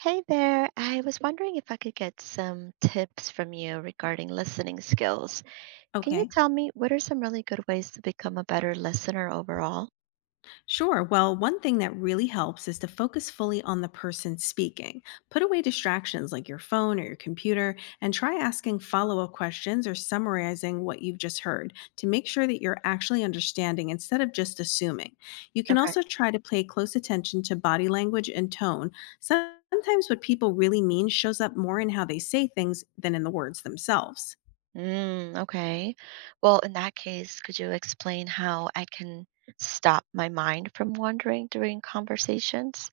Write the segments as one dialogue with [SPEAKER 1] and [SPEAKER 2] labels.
[SPEAKER 1] Hey there, I was wondering if I could get some tips from you regarding listening skills. Can you
[SPEAKER 2] Okay,
[SPEAKER 1] tell me what are some really good ways to become a better listener overall?
[SPEAKER 2] sure. Well, one thing that really helps is to focus fully on the person speaking. Put away distractions like your phone or your computer, and try asking follow up questions or summarizing what you've just heard to make sure that you're actually understanding instead of just assuming. You can
[SPEAKER 1] Okay.
[SPEAKER 2] also try to pay close attention to body language and tone. Sometimes what people really mean shows up more in how they say things than in the words themselves.
[SPEAKER 1] Mm, okay. Well, in that case, could you explain how I can stop my mind from wandering during conversations?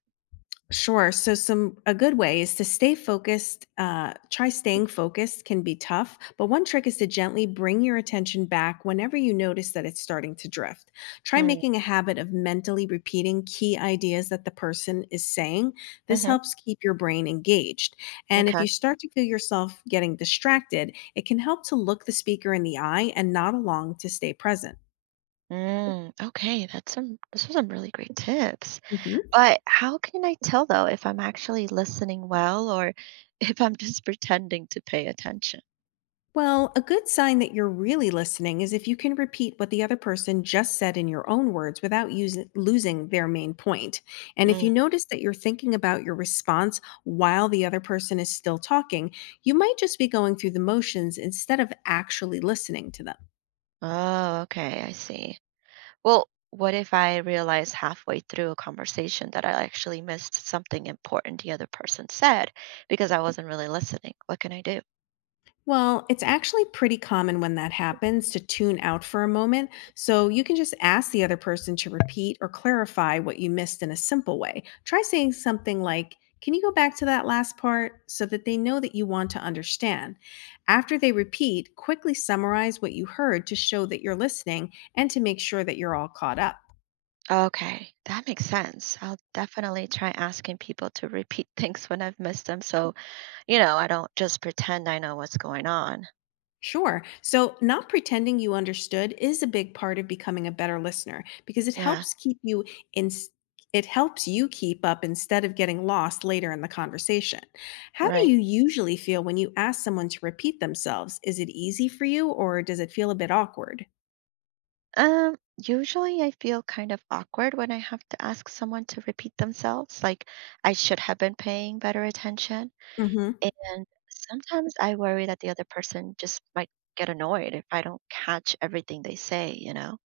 [SPEAKER 2] Sure. So some a good way is to stay focused. Try staying focused can be tough, but one trick is to gently bring your attention back whenever you notice that it's starting to drift. Try
[SPEAKER 1] Mm,
[SPEAKER 2] making a habit of mentally repeating key ideas that the person is saying. This
[SPEAKER 1] mm-hmm,
[SPEAKER 2] helps keep your brain engaged. And if
[SPEAKER 1] okay.
[SPEAKER 2] you start to feel yourself getting distracted, it can help to look the speaker in the eye and nod along to stay present.
[SPEAKER 1] Mm, okay, this was some really great tips.
[SPEAKER 2] Mhm.
[SPEAKER 1] But how can I tell though if I'm actually listening well or if I'm just pretending to pay attention?
[SPEAKER 2] Well, a good sign that you're really listening is if you can repeat what the other person just said in your own words without losing their main point. And if
[SPEAKER 1] Mm.
[SPEAKER 2] you notice that you're thinking about your response while the other person is still talking, you might just be going through the motions instead of actually listening to them.
[SPEAKER 1] Oh, okay, I see. Well, what if I realize halfway through a conversation that I actually missed something important the other person said because I wasn't really listening? What can I do?
[SPEAKER 2] Well, it's actually pretty common when that happens to tune out for a moment. So you can just ask the other person to repeat or clarify what you missed in a simple way. Try saying something like, "Can you go back to that last part," so that they know that you want to understand. After they repeat, quickly summarize what you heard to show that you're listening and to make sure that you're all caught up.
[SPEAKER 1] Okay, that makes sense. I'll definitely try asking people to repeat things when I've missed them so, I don't just pretend I know what's going on.
[SPEAKER 2] Sure. So, not pretending you understood is a big part of becoming a better listener because
[SPEAKER 1] Yeah,
[SPEAKER 2] in it helps you keep up instead of getting lost later in the conversation. How do
[SPEAKER 1] right.
[SPEAKER 2] you usually feel when you ask someone to repeat themselves? Is it easy for you, or does it feel a bit awkward?
[SPEAKER 1] Usually I feel kind of awkward when I have to ask someone to repeat themselves, like I should have been paying better attention. And sometimes I worry that the other person just might get annoyed if I don't catch everything they say, you know?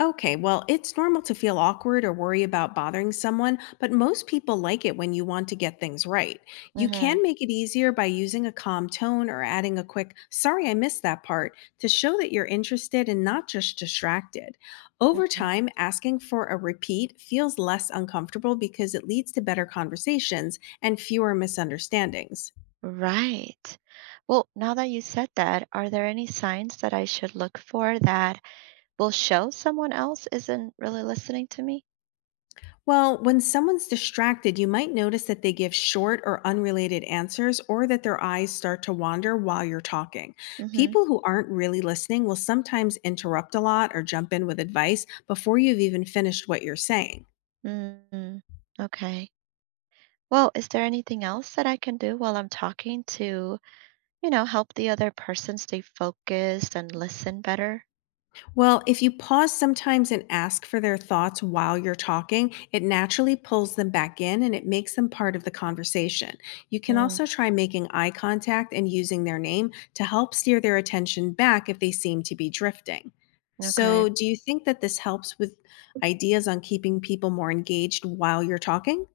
[SPEAKER 2] Okay, well, it's normal to feel awkward or worry about bothering someone, but most people like it when you want to get things right. You
[SPEAKER 1] Mm-hmm.
[SPEAKER 2] can make it easier by using a calm tone or adding a quick, "Sorry, I missed that part," to show that you're interested and not just distracted. Over
[SPEAKER 1] Hmm.
[SPEAKER 2] time, asking for a repeat feels less uncomfortable because it leads to better conversations and fewer misunderstandings.
[SPEAKER 1] Right. Well, now that you said that, are there any signs that I should look for that will show someone else isn't really listening to me?
[SPEAKER 2] Well, when someone's distracted, you might notice that they give short or unrelated answers, or that their eyes start to wander while you're talking.
[SPEAKER 1] Mm-hmm.
[SPEAKER 2] People who aren't really listening will sometimes interrupt a lot or jump in with advice before you've even finished what you're saying.
[SPEAKER 1] Mm. Okay. Well, is there anything else that I can do while I'm talking to, help the other person stay focused and listen better?
[SPEAKER 2] Well, if you pause sometimes and ask for their thoughts while you're talking, it naturally pulls them back in and it makes them part of the conversation. You can
[SPEAKER 1] Mm,
[SPEAKER 2] also try making eye contact and using their name to help steer their attention back if they seem to be drifting.
[SPEAKER 1] okay.
[SPEAKER 2] So, do you think that this helps with ideas on keeping people more engaged while you're talking?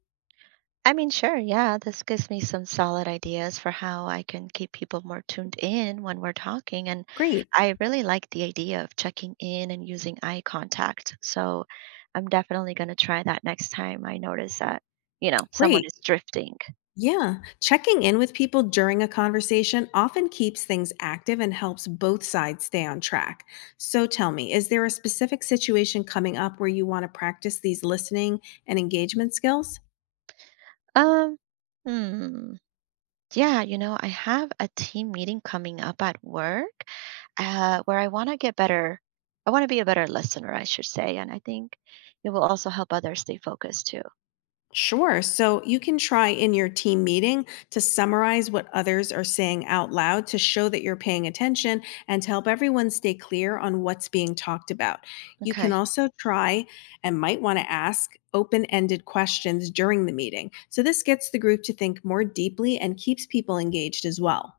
[SPEAKER 1] I mean, sure, yeah, this gives me some solid ideas for how I can keep people more tuned in when we're talking. And
[SPEAKER 2] Great,
[SPEAKER 1] I really like the idea of checking in and using eye contact. So I'm definitely going to try that next time I notice that, someone
[SPEAKER 2] great.
[SPEAKER 1] is drifting.
[SPEAKER 2] Yeah, checking in with people during a conversation often keeps things active and helps both sides stay on track. So tell me, is there a specific situation coming up where you want to practice these listening and engagement skills?
[SPEAKER 1] Um, hmm. Yeah, I have a team meeting coming up at work where I want to get better. I want to be a better listener, I should say. And I think it will also help others stay focused too.
[SPEAKER 2] Sure. So you can try in your team meeting to summarize what others are saying out loud to show that you're paying attention and to help everyone stay clear on what's being talked about. You can
[SPEAKER 1] Okay.
[SPEAKER 2] also try and might want to ask open ended questions during the meeting. So this gets the group to think more deeply and keeps people engaged as well.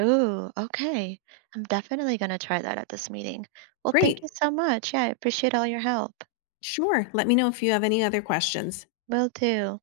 [SPEAKER 1] Ooh, okay. I'm definitely going to try that at this meeting. Well, thank you
[SPEAKER 2] Great.
[SPEAKER 1] so much. Yeah, I appreciate all your help.
[SPEAKER 2] Sure. Let me know if you have any other questions.
[SPEAKER 1] Will do.